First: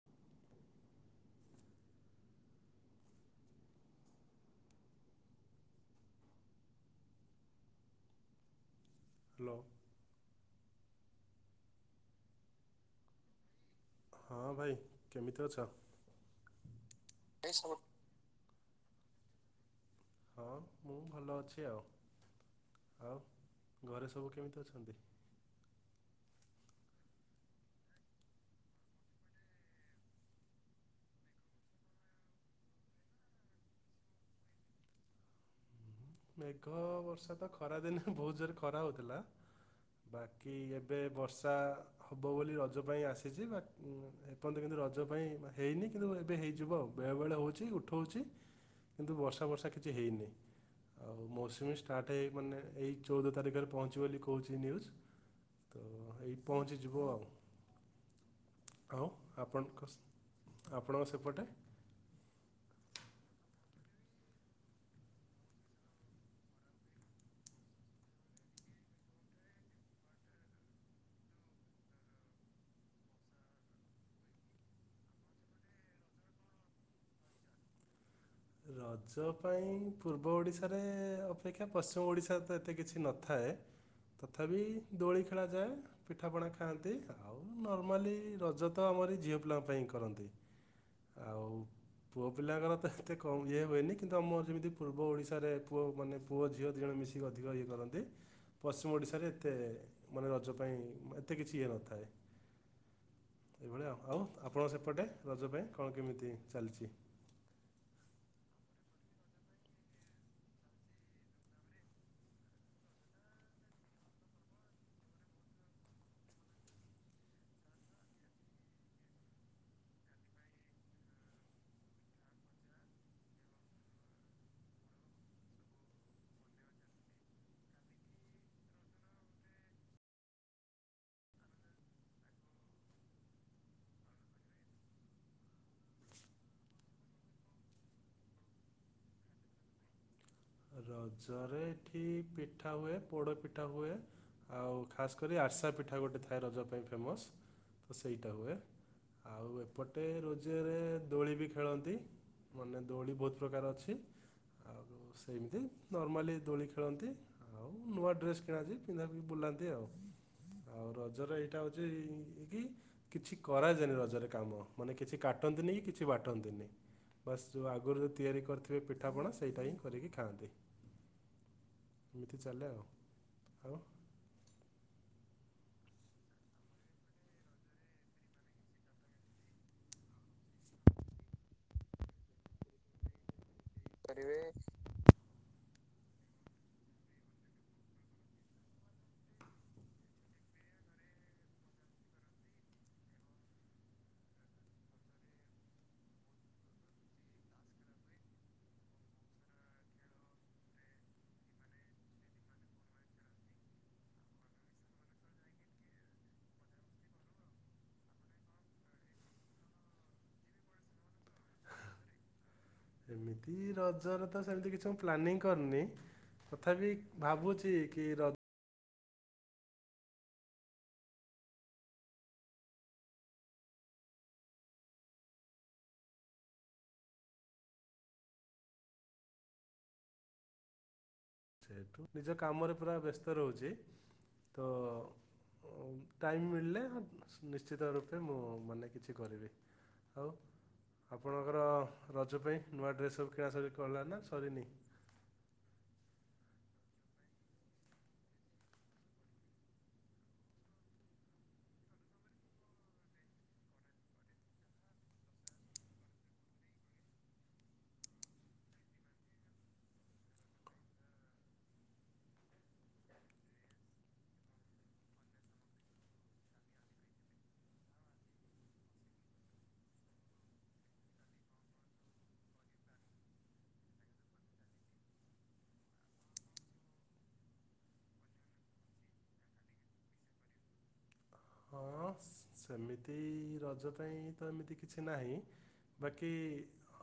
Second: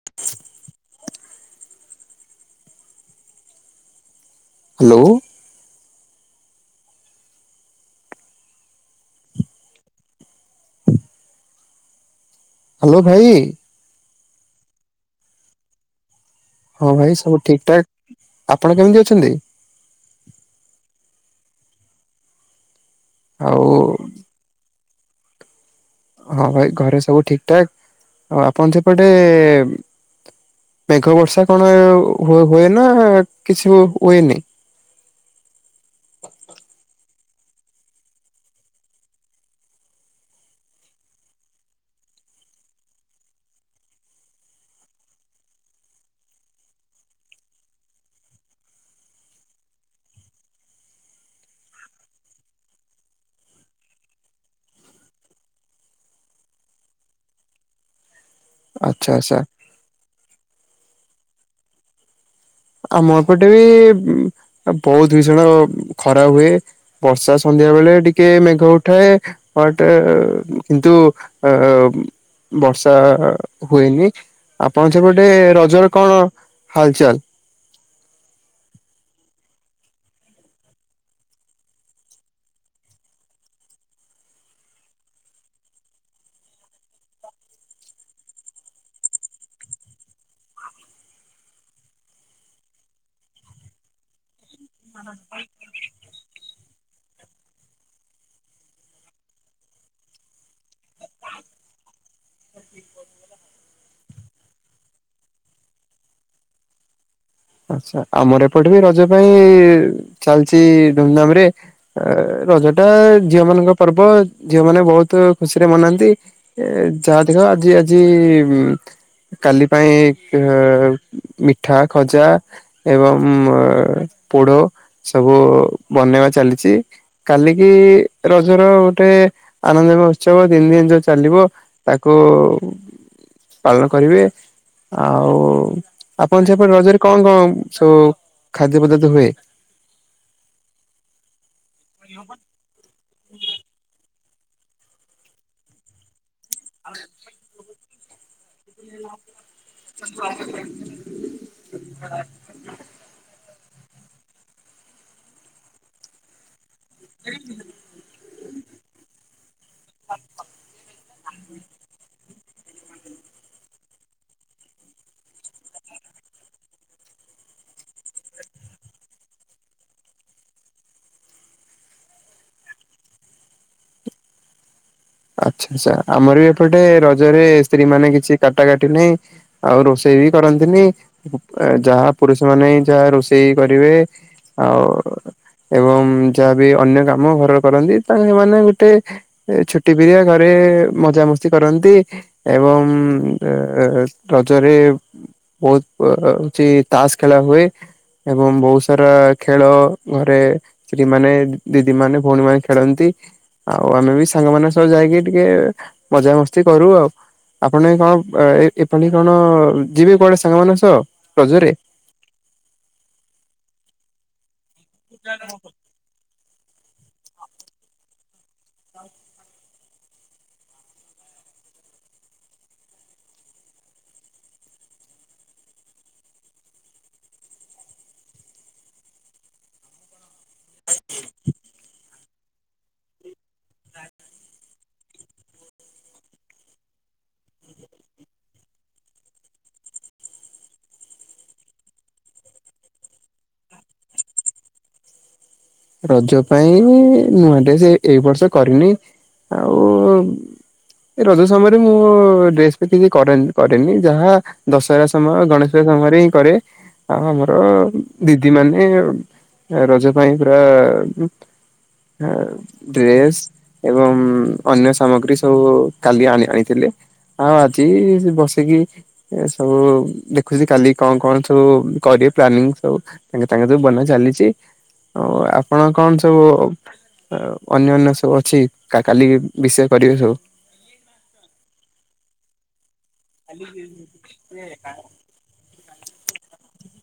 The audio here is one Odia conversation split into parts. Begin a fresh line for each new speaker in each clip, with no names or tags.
[inaudible] ହ୍ୟାଲୋ।
ହ୍ୟାଲୋ।
ହ୍ୟାଲୋ ଭାଇ।
ହଁ ଭାଇ, କେମିତି ଅଛ?
ହଁ ଭାଇ ସବୁ ଠିକ ଠାକ୍। ଆପଣ କେମିତି ଅଛନ୍ତି?
ହଁ। ମୁଁ ଭଲ ଅଛି ଆଉ। ଆଉ ଘରେ ସବୁ କେମିତି ଅଛନ୍ତି?
ହଁ ଭାଇ ଘରେ ସବୁ ଠିକ ଠାକ। ଆଉ ଆପଣ ସେପଟେ ମେଘ ବର୍ଷା କଣ ହୁଏ ନା କିଛି ହୁଏନି?
ମେଘ ବର୍ଷା ତ ଖରାଦିନେ ବହୁତ ଜୋରେ ଖରା ହଉଥିଲା। ବାକି ଏବେ ବର୍ଷା ହେବ ବୋଲି ରଜ ପାଇଁ ଆସିଛି। ବା ଏପର୍ଯ୍ୟନ୍ତ କିନ୍ତୁ ରଜ ପାଇଁ ହେଇନି, କିନ୍ତୁ ଏବେ ହେଇଯିବ ଆଉ। ବେଳେବେଳେ ହେଉଛି, ଉଠଉଛି। କିନ୍ତୁ ବର୍ଷା ବର୍ଷା କିଛି ହେଇନି। ଆଉ ମୌସୁମୀ ଷ୍ଟାର୍ଟ ହେଇ ମାନେ ଏଇ ଚଉଦ ତାରିଖରେ ପହଞ୍ଚିବ ବୋଲି କହୁଛି ନ୍ୟୁଜ୍। ତ ଏଇ ପହଞ୍ଚିଯିବ ଆଉ। ଆଉ
ଆଚ୍ଛା ଆଚ୍ଛା
ଆପଣଙ୍କ ସ୍ ଆପଣଙ୍କ ସେପଟେ
ଆମପଟେ ବି ବହୁତ ଭୀଷଣ ଖରା ହୁଏ। ବର୍ଷା ସନ୍ଧ୍ୟା ବେଳେ ଟିକେ ମେଘ ଉଠାଏ। ବଟ କିନ୍ତୁ ଅ ବର୍ଷା ହୁଏନି, ଆପଣ ସେପଟେ ରଜରେ କଣ ହାଲଚାଲ?
ରଜ ପାଇଁ ପୂର୍ବ ଓଡ଼ିଶାରେ ଅପେକ୍ଷା ପଶ୍ଚିମ ଓଡ଼ିଶାରେ ତ ଏତେ କିଛି ନଥାଏ ତଥାପି ଦୋଳି ଖେଳାଯାଏ ପିଠାପଣା ଖାଆନ୍ତି ଆଉ ନର୍ମାଲି ରଜ ତ ଆମରି ଝିଅ ପିଲାଙ୍କ ପାଇଁ କରନ୍ତି। ଆଉ ପୁଅ ପିଲାଙ୍କର ତ ଏତେ କମ ଇଏ ହୁଏନି କିନ୍ତୁ ଆମର ଯେମିତି ପୂର୍ବ ଓଡିଶାରେ ପୁଅ ମାନେ ପୁଅ ଝିଅ ଦି ଜଣ ମିଶିକି ଅଧିକ ଇଏ କରନ୍ତି। ପଶ୍ଚିମ ଓଡ଼ିଶାରେ ଏତେ ମାନେ ରଜ ପାଇଁ ଏତେ କିଛି ଇଏ ନଥାଏ। ଏଇଭଳିଆ ଆଉ ଆପଣ ସେପଟେ ରଜ ପାଇଁ କଣ କେମିତି ଚାଲିଚି?
ଆଛା ଆମର ଏପଟେ ବି ରଜ ପାଇଁ ଚାଲିଚି ଧୁମଧାମ୍ ରେ। ରଜ ଟା ଝିଅ ମାନଙ୍କ ପର୍ବ ଝିଅ ମାନେ ବହୁତ ଖୁସିରେ ମନାନ୍ତି। ଏ ଯା ଦେଖ ଆଜି ଆଜି କାଲି ପାଇଁ ମିଠା, ଖଜା ଏବଂ ପୋଢ଼ ସବୁ ବନେଇବା ଚାଲିଚି। କାଲିକି ରଜର ଗୋଟେ ଆନନ୍ଦ ମହୋତ୍ସବ ତିନି ଦିନ ଯୋଉ ଚାଲିବ ତାକୁ ପାଳନ କରିବେ ଆଉ ଆପଣ ସେପଟେ ରଜରେ କଣ କଣ ସବୁ ଖାଦ୍ୟ ପଦାର୍ଥ ହୁଏ?
ରଜରେ ଏଠି ପି ଠା ହୁଏ, ପୋଡ଼ ପିଠା ହୁଏ, ଆଉ ଖାସ୍ କରି ଆରସା ପିଠା ଗୋଟେ ଥାଏ ରଜ ପି ପାଇଁ ଫେମସ୍ ସେଇଟା ହୁଏ ଆଉ ଏପଟେ ରୋଜରେ ଦୋଳି ବି ଖେଳନ୍ତି ମାନେ ଦୋଳି ବହୁତ ପ୍ରକାର ଅଛି। ଆଉ ସେମିତି ନର୍ମାଲି ଦୋଳି ଖେଳନ୍ତି ଆଉ ନୂଆ ଡ୍ରେସ୍ କିଣାଯାଏ ପିନ୍ଧାପି ବୁଲାନ୍ତି ଆଉ। ଆଉ ରଜରେ ଏଇଟା ହୋଉଛି ଏ କି କିଛି କରାଯାଏନି ରଜରେ କାମ ମାନେ କିଛି କାଟନ୍ତିନି କି କିଛି ବାଟନ୍ତିନି। ବାସ୍ ଯୋଉ ଆଗରୁ ଯୋଉ ତିଆରି କରିଥିବେ ପିଠାପଣା ସେଇଟା ହିଁ କରିକି ଖାଆନ୍ତି। ଏମିତି ଚାଲେ ଆଉ ଆଉ।
ଆଚ୍ଛା ଆଚ୍ଛା ଆମର ବି ଏପଟେ ରଜରେ ସ୍ତ୍ରୀ ମାନେ କିଛି କାଟା କାଟି ନାହିଁ। ଆଉ ରୋଷେଇ ବି କରନ୍ତିନି ଯାହା ପୁରୁଷ ମାନେ ଯାହା ରୋଷେଇ କରିବେ ଆଉ ଏବଂ ଯାହାବି ଅନ୍ୟ କାମ ଘରର କରନ୍ତି ତା ସେମାନେ ଗୋଟେ ଛୁ ଟିଭିିରେ ଘରେ ମଜାମସ୍ତି କରନ୍ତି। ଏବଂ ରଜରେ ବହୁତ ହୋଉଛି ତାସ ଖେଳା ହୁଏ ଏବଂ ବହୁତ ସାରା ଖେଳ ଘରେ ସେଠିମାନେ ଦିଦି ମାନେ ଭଉଣୀ ମାନେ ଖେଳନ୍ତି ଆଉ ଆମେ ବି ସାଙ୍ଗମାନେ ସବୁ ଯାଇକି ଟିକେ ମଜାମସ୍ତି କରୁ ଆଉ। ଆପଣ କଣ ଏପଣ୍ଡି କଣ ଯିବେ କୁଆଡ଼େ ସାଙ୍ଗ ମାନଙ୍କ ସହ ରଜରେ?
ଏମିତି ରଜରେ ତ ସେମିତି କିଛି ମୁଁ ପ୍ଲାନିଂ କରିନି ତଥାପି ଭାବୁଛି କି ରଜ
[inaudible]
ସେଠୁ ନିଜ କାମରେ ପୁରା ବ୍ୟସ୍ତ ରହୁଛି ତ ଟାଇମ୍ ମିଳିଲେ ନିଶ୍ଚିତ ରୂପେ ମୁଁ ମାନେ କିଛି କରିବି। ଆଉ ଆପଣଙ୍କର ରଜ ପାଇଁ ନୂଆ ଡ୍ରେସ୍ ସବୁ କିଣା [unintelligible] ନା ସରିନି?
ରଜ ପାଇଁ ନୂଆ ଡ୍ରେସ ଏଇ ବର୍ଷ କରିନି ଆଉ ଏ ରଜ ସମୟରେ ମୁଁ ଡ୍ରେସ୍ [unintelligible] କରେନି କରେନି ଯାହା ଦଶହରା ସମୟ ଗଣେଶ ସମୟରେ ହିଁ କରେ ଆଉ ଆମର ଦିଦି ମାନେ ରଜ ପାଇଁ ପୁରା [unintelligible] ଡ୍ରେସ୍ ଏବଂ ଅନ୍ୟ ସାମଗ୍ରୀ ସବୁ କାଲି ଆଣି ଆଇଥିଲେ। ଆଉ ଆଜି ବସିକି ଏ ସବୁ ଦେଖୁଛି କାଲି କଣ କଣ ସବୁ କରିବେ ପ୍ଲାନିଂ ସବୁ? ତାଙ୍କେ ତାଙ୍କେ ଯୋଉ ବନା ଚାଲିଛି। ହଉ ଆପଣ କଣ ସବୁ ଆଉ ଅନ୍ୟାନ ସବୁ ଅଛି କା କାଲି ବିଷୟ କରିବେ ସବୁ।
ହଁ ସେମିତି ରଜ ତାଇଁ ତ ଏମିତି କିଛି ନାହିଁ। ବାକି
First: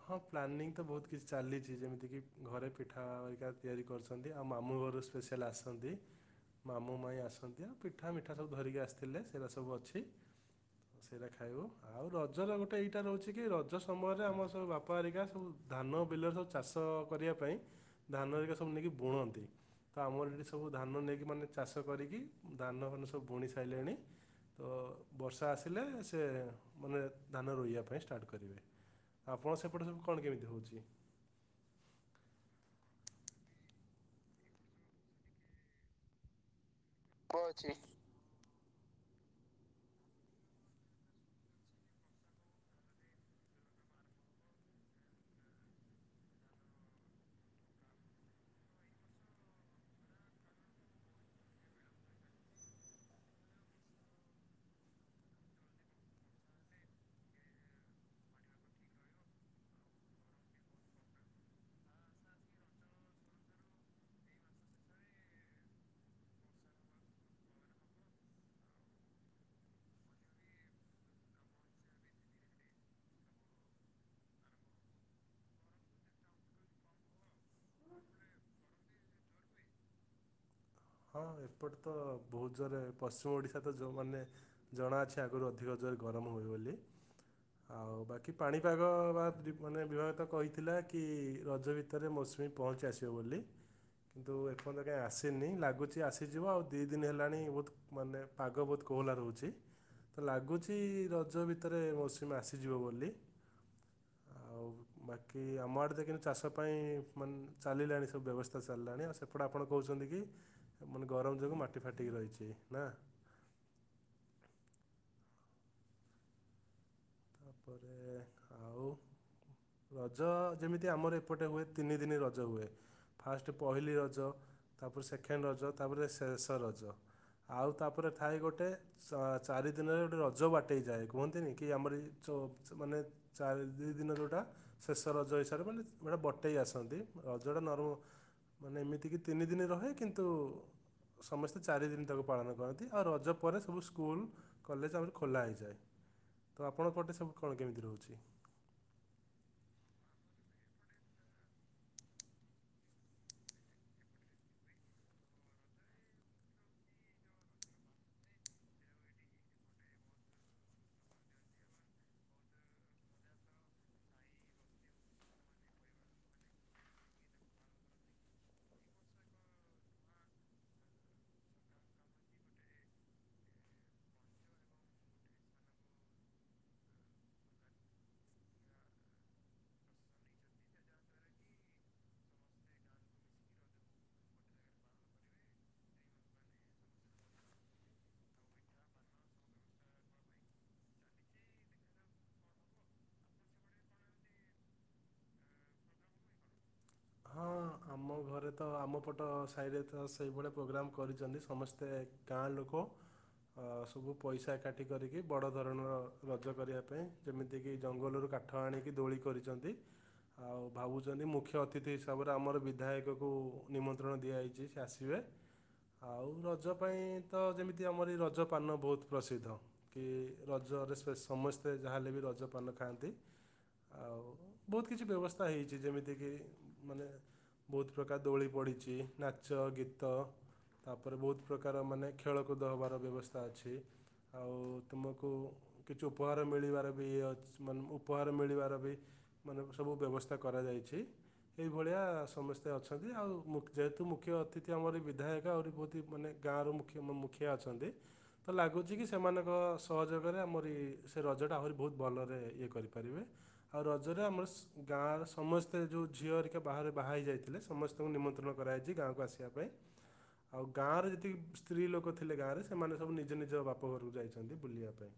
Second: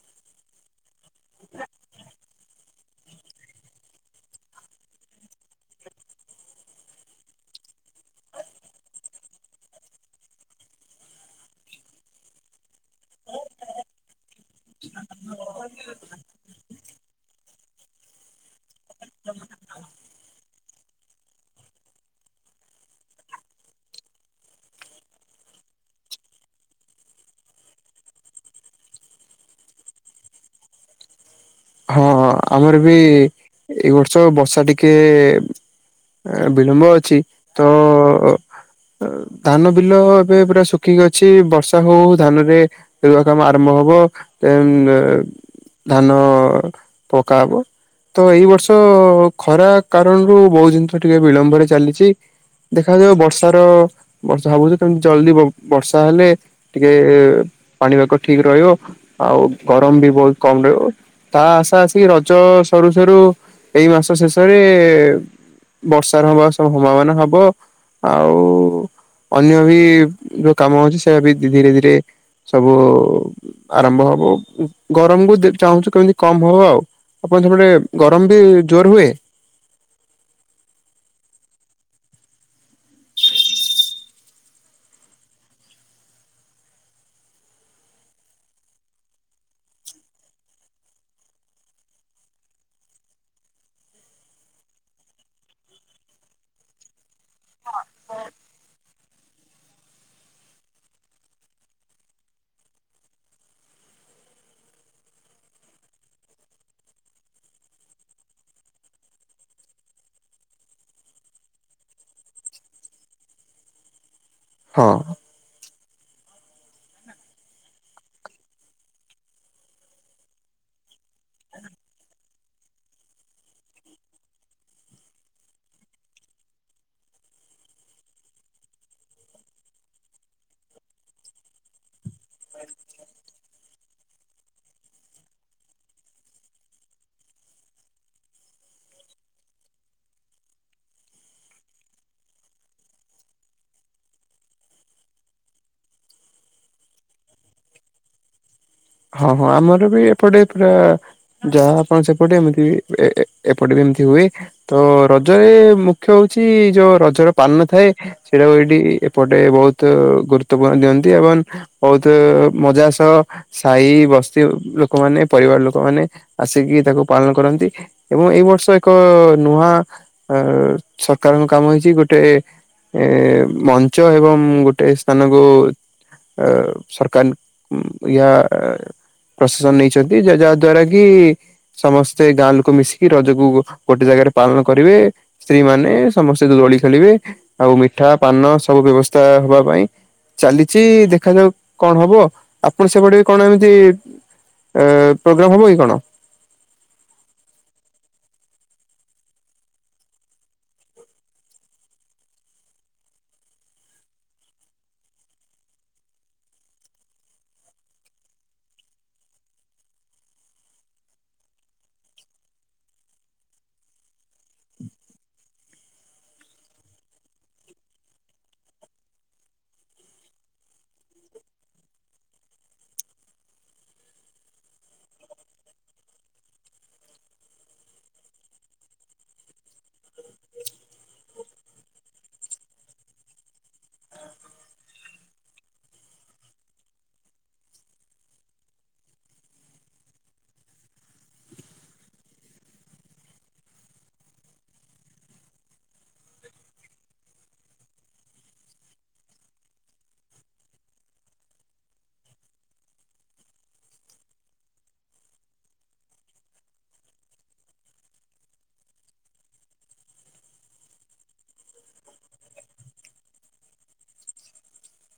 ହଁ ପ୍ଲାନିଂ ତ ବହୁତ କିଛି ଚାଲିଛି ଯେମିତି କିି ଘରେ ପିଠା ବିକା ତିଆରି କରୁଛନ୍ତି ଆଉ ମାମୁଁ ଘରୁ ସ୍ପେସିଆଲ ଆସନ୍ତି ମାମୁଁ ମାଇଁ ଆସନ୍ତି ଆଉ ପିଠା ମିଠା ସବୁ ଧରିକି ଆସ ଥିଲେ ସେରା ସବୁ ଅଛି ସେରା ଖାଇବୁ ଆ ଆଉ ରଜ ର ଗୋଟେ ଏଇଟା ରହୁଛି କି ରଜ ସମୟରେ ଆମର ସବୁ ବାପାହେରିକା ସବୁ ଧାନ ବିଲରେ ସବୁ ଚାଷ ସ କରିବାପାଇଁ ଧାନ ହେରିକା ସବୁ ନେଇକି ବୁଣନ୍ତି [unintelligible] ସବୁ ଧାନ ନେଇକି ମାନେ ଚାଷ କରିକି ଧାନ ମାନ ସବୁ ବୁଣି ସାରିଲେଣି। ତ ବର୍ଷା ଆସିଲେ ସେ ମାନେ ଧାନ ରୋଇବା ପାଇଁ ଷ୍ଟାର୍ଟ କରିବେ। ଆପଣ ସେପଟେ ସବୁ କଣ କେମିତି ହେଉଛି?
ହଁ ଆମର ବି ଏ ବର୍ଷ ବର୍ଷା ଟିକେ ବିଳମ୍ବ ଅଛି ତ
ଅଛି
ଧାନ ବିଲ ଏବେ ପୁରା ଶୁଖିକି ଅଛି ବର୍ଷା ହଉ ହଉ ଧାନରେ [unintelligible] କାମ ଆରମ୍ଭ ହବ [unintelligible] ଧାନ। ପକା ହବ। ତ ଏଇ ବର୍ଷ ଖରା କାରଣରୁ ବୋଉ ଜିନିଷ ଟିକେ ବିଳମ୍ବରେ ଚାଲିଛି। ଦେଖାଯାଉ ବର୍ଷାର ବର୍ଷା ଭାବୁଛି କେମତି ଜଲଦି ବର୍ଷା ହେଲେ ଟିକେ ପାଣିପାଗ ଠିକ୍ ରହିବ ଆଉ ଗରମ ବି ବହୁତ କମ୍ ରହିବ। ତା ଆଶା ଆସିକି ରଜ ସରୁ ସରୁ ଏଇ ମାସ ଶେଷରେ ବର୍ଷାର ବା ସବୁ ହବା ମାନେ ହବ। ଆଉ ଅନ୍ୟ ବି ଯୋଉ କାମ ଅଛି ସେଆ ବି ଧୀରେ ଧୀରେ ସବୁ ଆରମ୍ଭ ହବ ଗରମକୁ ଚାହୁଁଛୁ କେମିତି? କମ ଭବ ଆଉ ଆପଣ ସେପରେ ଗରମ ବି ଜୋର ହୁଏ?
ହଁ ଏପଟେ ତ ବହୁତ ଜୋରେ ପଶ୍ଚିମ ଓଡ଼ିଶା ତ ଯୋଉମାନେ ଜଣା ଅଛି ଆଗରୁ ଅଧିକ ଜୋରେ ଗରମ ହୁଏ ବୋଲି। ଆଉ ବାକି ପାଣିପାଗ ବା ମାନେ ବିଭାଗ ତ କହିଥିଲା କି ରଜ ଭି ତରେ ମୌସୁମୀ ପହଞ୍ଚି ଆସିବ ବୋଲି କିନ୍ତୁ ଏପର୍ଯ୍ୟନ୍ତ କାଇଁ ଆଶିନି ଲା ଗୁଛି ଆସିଯିବ ଆଉ ଦି ଦିନ ହେଲାଣି ବହୁତ୍ ମାନେ ପାଗ ବହୁତ କୋହଲା ରହୁଛି। ତ ଲାଗୁଛି ରଜ ଭିତରେ ମୌସୁମୀ ଆସିଯିବ ବୋଲି? ଆଉ ବାକି ଆମ ଆଡ଼େ ତ କିନ୍ତୁ ଚାଷ ପାଇଁ ମାନ ଚାଲିଲାଣି ସବୁ ବ୍ୟବସ୍ଥା ଚାଲିଲାଣି। ସେପଟେ ଆପଣ କହୁଛନ୍ତି କି ମାନେ ଗରମ ଯୋଗୁଁ ମାଟି ଫାଟିକି ରହିଛି ନା?
ହଁ।
ବୋଧେ ଆଉ [inaudible] ରଜ ଯେମିତି ଆମର ଏପଟ ହୁଏ ତିନି ଦିନି ର ରଜ ହୁଏ। ଫାଷ୍ଟ ପହିଲି ରଜ, ତାପରେ ସେକେଣ୍ଡ ରଜ, ତାପରେ ଶେଷ ରଜ। ଆଉ ତାପରେ ଥାଏ ଗୋଟେ ସ ଚାରି ଦିନରେ ଗୋଟେ ରଜ ବାଟେଇ ଯାଏ କୁହନ୍ତିନି କି ଆମର ଯେମିତି ଚ ସେମାନେ ଚାରି ଦୁଇ ଦିନ ଯେଉଁଟା [inaudible] ଶେଷ ରଜ ହିସାବରେ ଗୋଟେ ବଟେଇ ଆସନ୍ତି ରଜଟା ନର୍ମ। ମାନେ ଏମିତିକି ତିନି ଦିନି ରହେ କିନ୍ତୁ ସମସ୍ତେ ଚାରିଦିନ ତାକୁ ପାଳନ କରନ୍ତି। ଆଉ ରଜ ପରେ ସବୁ ସ୍କୁଲ କଲେଜ ଆମରି ଖୋଲା ହେଇଯାଏ। ତ ଆପଣଙ୍କ ପଟେ ସବୁ କଣ କେମିତି ରହୁଛି?
ହଁ। ହଁ। ଆମର ବି ଏପଟେ ପୁରା ଯାହା ଆପଣ ସେପଟେ ଏମିତି ବି ଏପଟେ ଏ ଏ ଏପଟେ ବି ଏମିତି ହୁଏ। ତ ରଜରେ ମୁଖ୍ୟ ହଉଛି ଯୋଉ ରଜର ପାନ ଥାଏ। ସେଇଟାକୁ ଏଇଠି ଏପଟେ ବହୁତ ଗୁରୁତ୍ୱପୂର୍ଣ ଦିଅନ୍ତି। ଏବଂ ବହୁତ ମଜା ସହ ସାହି ବସ୍ତି ଲୋକମାନେ ପରିବାର ଲୋକମାନେ ଆସିକି ତାକୁ ପାଳନ କରନ୍ତି। ଏବଂ ଏଇ ବର୍ଷ ଏକ ଅ ଅ ନୂଆ [inaudible] ଅ - ଅ ସକାରଙ୍କ କାମ ହେଇଛି ଗୋଟେ ଏ- ଏ ମଞ୍ଚ ଏବଂ ଗୋଟେ ସ୍ଥାନକୁ ଆ - ଆ ସରକାନ୍ [inaudible] ଉଁ ଇ ଆ ଆ ପ୍ରସନ ନେଇଛନ୍ତି ଯ ଯାହା ଦ୍ଵାରା କି ସମସ୍ତେ ଗାଁ ଲୋକ ମିଶିକି ରଜକୁ ଗ ଗୋଟେ ଜାଗାରେ ପାଳନ କରିବେ। ସ୍ତ୍ରୀ ମାନେ ସମସ୍ତେ ଦୋଳି ଖେଳିବେ। [inaudible] ଆଉ ମିଠା ପାନ ସବୁ ବ୍ୟବସ୍ଥା ହବା ପାଇଁ ଚାଲିଛି ଦେଖାଯାଉ [inaudible] କଣ ହବ। ଆପଣ ସେପଟେ କଣ ଏମିତି ଇ - ଇ [inaudible] ଏ ଏ ପଗ୍ରାମ ହବ କି କଣ?
ହଁ ଆମ ଘରେ ତ ଆମ ପଟ ସାହିରେ ତ ସେଇଭଳିଆ ପ୍ରୋଗ୍ରାମ କରିଛନ୍ତି। ସମସ୍ତେ ଗାଁ ଲୋକ ଆ ସବୁ ପଇସା କାଠି କରିକି ବଡ଼ ଧରଣର ରଜ କରିବା ପାଇଁ ଯେମିତିକି ଜଙ୍ଗଲରୁ କାଠ ଆଣିକି ଦୋଳି କରିଛନ୍ତି। [inaudible] ଆଉ ଭାବୁଛନ୍ତି ମୁଖ୍ୟ ଅତି ସ୍ଥିତି ହିସାବରେ ଆମର ବିଧାୟକ ଙ୍କୁ ନିମନ୍ତ୍ରଣ ଦିଆଯାଇଛି। ସେ ଆସିବେ। ଆଉ ରଜ ପାଇଁ ତ ଯେମିତି ଆମର ଏ ରଜପାନ ବହୁତ ପ୍ରସିଦ୍ଧ। କି ରଜରେ ସେ ସମସ୍ତେ ଯାହାହେଲେ ବି ରଜପାନ ଖାଆନ୍ତି। ଆଉ ବହୁତ କିଛି ବ୍ୟବସ୍ଥା ହେଇଛି। ଯେମିତି କିି ମାନେ ବହୁତ ପ୍ରକାର ଦୋଳି ପଡ଼ିଛି ନାଚ ଗୀତ ତାପରେ ବହୁତ ପ୍ରକାର ମାନେ ଖେଳକୁଦ ହେବାର ବ୍ୟବସ୍ଥା ଅଛି। ଆଉ ତୁମକୁ କିଛି ଉପହାର ମିଳିବାର ବି ଅ ମାନେ ଉପହାର ମିଳିବାର ବି ମାନେ ସବୁ ବ୍ୟବସ୍ଥା କରାଯାଇଛି। ଏଇଭଳିଆ ସମସ୍ତେ ଅଛନ୍ତି ଆଉ ମୂ ଯେହେତୁ ମୁଖ୍ୟ ଅତିଥି ଆମର ଏ ବିଧାୟକ ଆହୁରି ବହୁତ ମାନେ ଗାଁର ମୁଖ୍ୟ ମୁଖିଆ ଅଛନ୍ତି ତ ଲାଗୁଛି କି ସେମାନଙ୍କ ସହଯୋଗରେ ଆମରି ସେ ରଜଟା ଆହୁରି ବହୁତ ଭଲରେ ଇଏ କରିପାରିବେ। ଆଉ ରଜରେ ଆମର ଶ୍ ଗାଁର ସମସ୍ତେ ଯୋଉ ଝିଅ ହେରିକା ବାହାରେ ବାହା ହୋଇଯାଇଥିଲେ। ସମସ୍ତଙ୍କୁ ନିମନ୍ତ୍ରଣ କରାଯାଇଛି ଗାଁକୁ ଆସିବା ପାଇଁ। ଆଉ ଗାଁରେ ଯେତିକି ସ୍ତ୍ରୀ ଲୋକ ଥିଲେ ଗାଁ ରେ ସେମାନେ ସବୁ ନିଜ ନିଜ ବାପ ଘରକୁ ଯାଇଛନ୍ତି ବୁଲିବା ପାଇଁ।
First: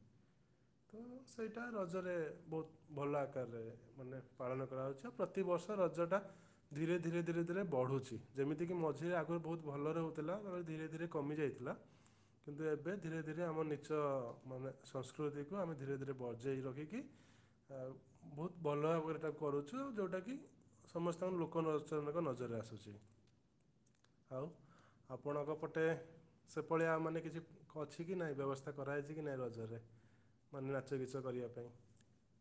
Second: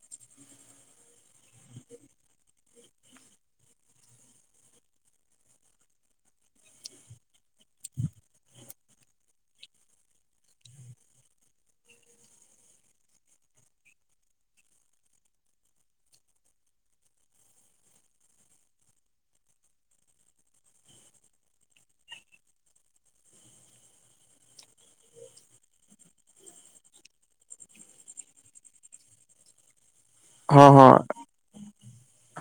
ତ ସେଇଟା ରଜରେ ବହୁତ ଭଲ ଆକାରରେ ମାନେ ପାଳନ କରାହେଉଛି ଆଉ ପ୍ରତିବର୍ଷ ରଜଟା ଧୀରେ ଧୀରେ ଧୀରେ ଧୀରେ ବଢୁଛି ଯେମିତିକି ମଝିରେ ଆଗରୁ ବହୁତ ଭଲରେ ହଉଥିଲା ତାରେ ଧୀରେ ଧୀରେ କମି ଯାଇଥିଲା। କିନ୍ତୁ ଏବେ ଧୀରେ ଧୀରେ ଆମ ନିଚ ମାନେ ସଂସ୍କୃତିକୁ ଆମେ ଧୀରେ ଧୀରେ ବଜେଇ ରଖିକି ଆଉ ବହୁତ ଭଲ ଭାବରେ ତାକୁ କରୁଛୁ ଯଉଟାକି ସମସ୍ତଙ୍କ ଲୋକ ଲୋଚନରେ ନଜର ଆସୁଛି। ଆଉ ଆପଣଙ୍କ ପଟେ? ସେପଳିଆ ଆଉ ମାନେ କିଛି ଅଛି କି ନାହିଁ ବ୍ୟବସ୍ଥା କରାହାଇଛି କି ନାଇଁ ରଜରେ?
ହଁ
ମାନେ
ହଁ
ନାଚ ଗୀଚ କରିବା ପାଇଁ।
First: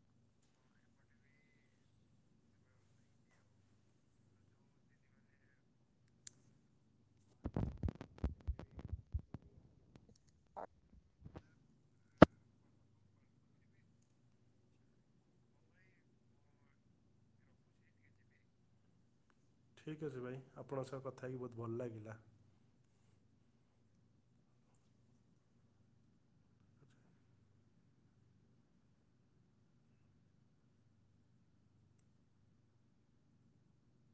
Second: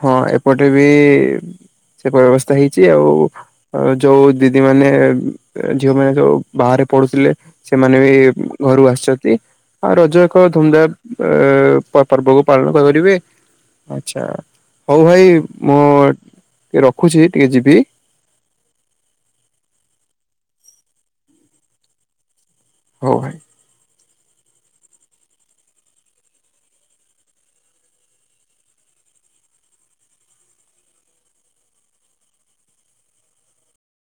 ହଁ ଏପଟେ ବି ସେ ବ୍ୟବସ୍ଥା ହେଇଛି ଆଉ ଯୋଉ ଦିଦି ମାନେ ଝିଅ ମାନେ ଯୋଉ ବାହାରେ ପଢୁଥିଲେ ସେମାନେ ବି ଘରୁ ଆସିଛନ୍ତି ଆଉ ର ଜେ ଏକ ଧୁମଧାମ ପର୍ବକୁ ପାଳନ କରିବେ ଆଛା। ହଉ ଭାଇ ମୁଁ ଟିକେ ରଖୁଛି ଟିକେ ଯିବି
ଠିକ୍ ଅଛି ଭାଇ ଆପଣଙ୍କ ସହ କଥା ହେଇକି ବହୁତ ଭଲ ଲାଗିଲା।
ହଉ ଭାଇ।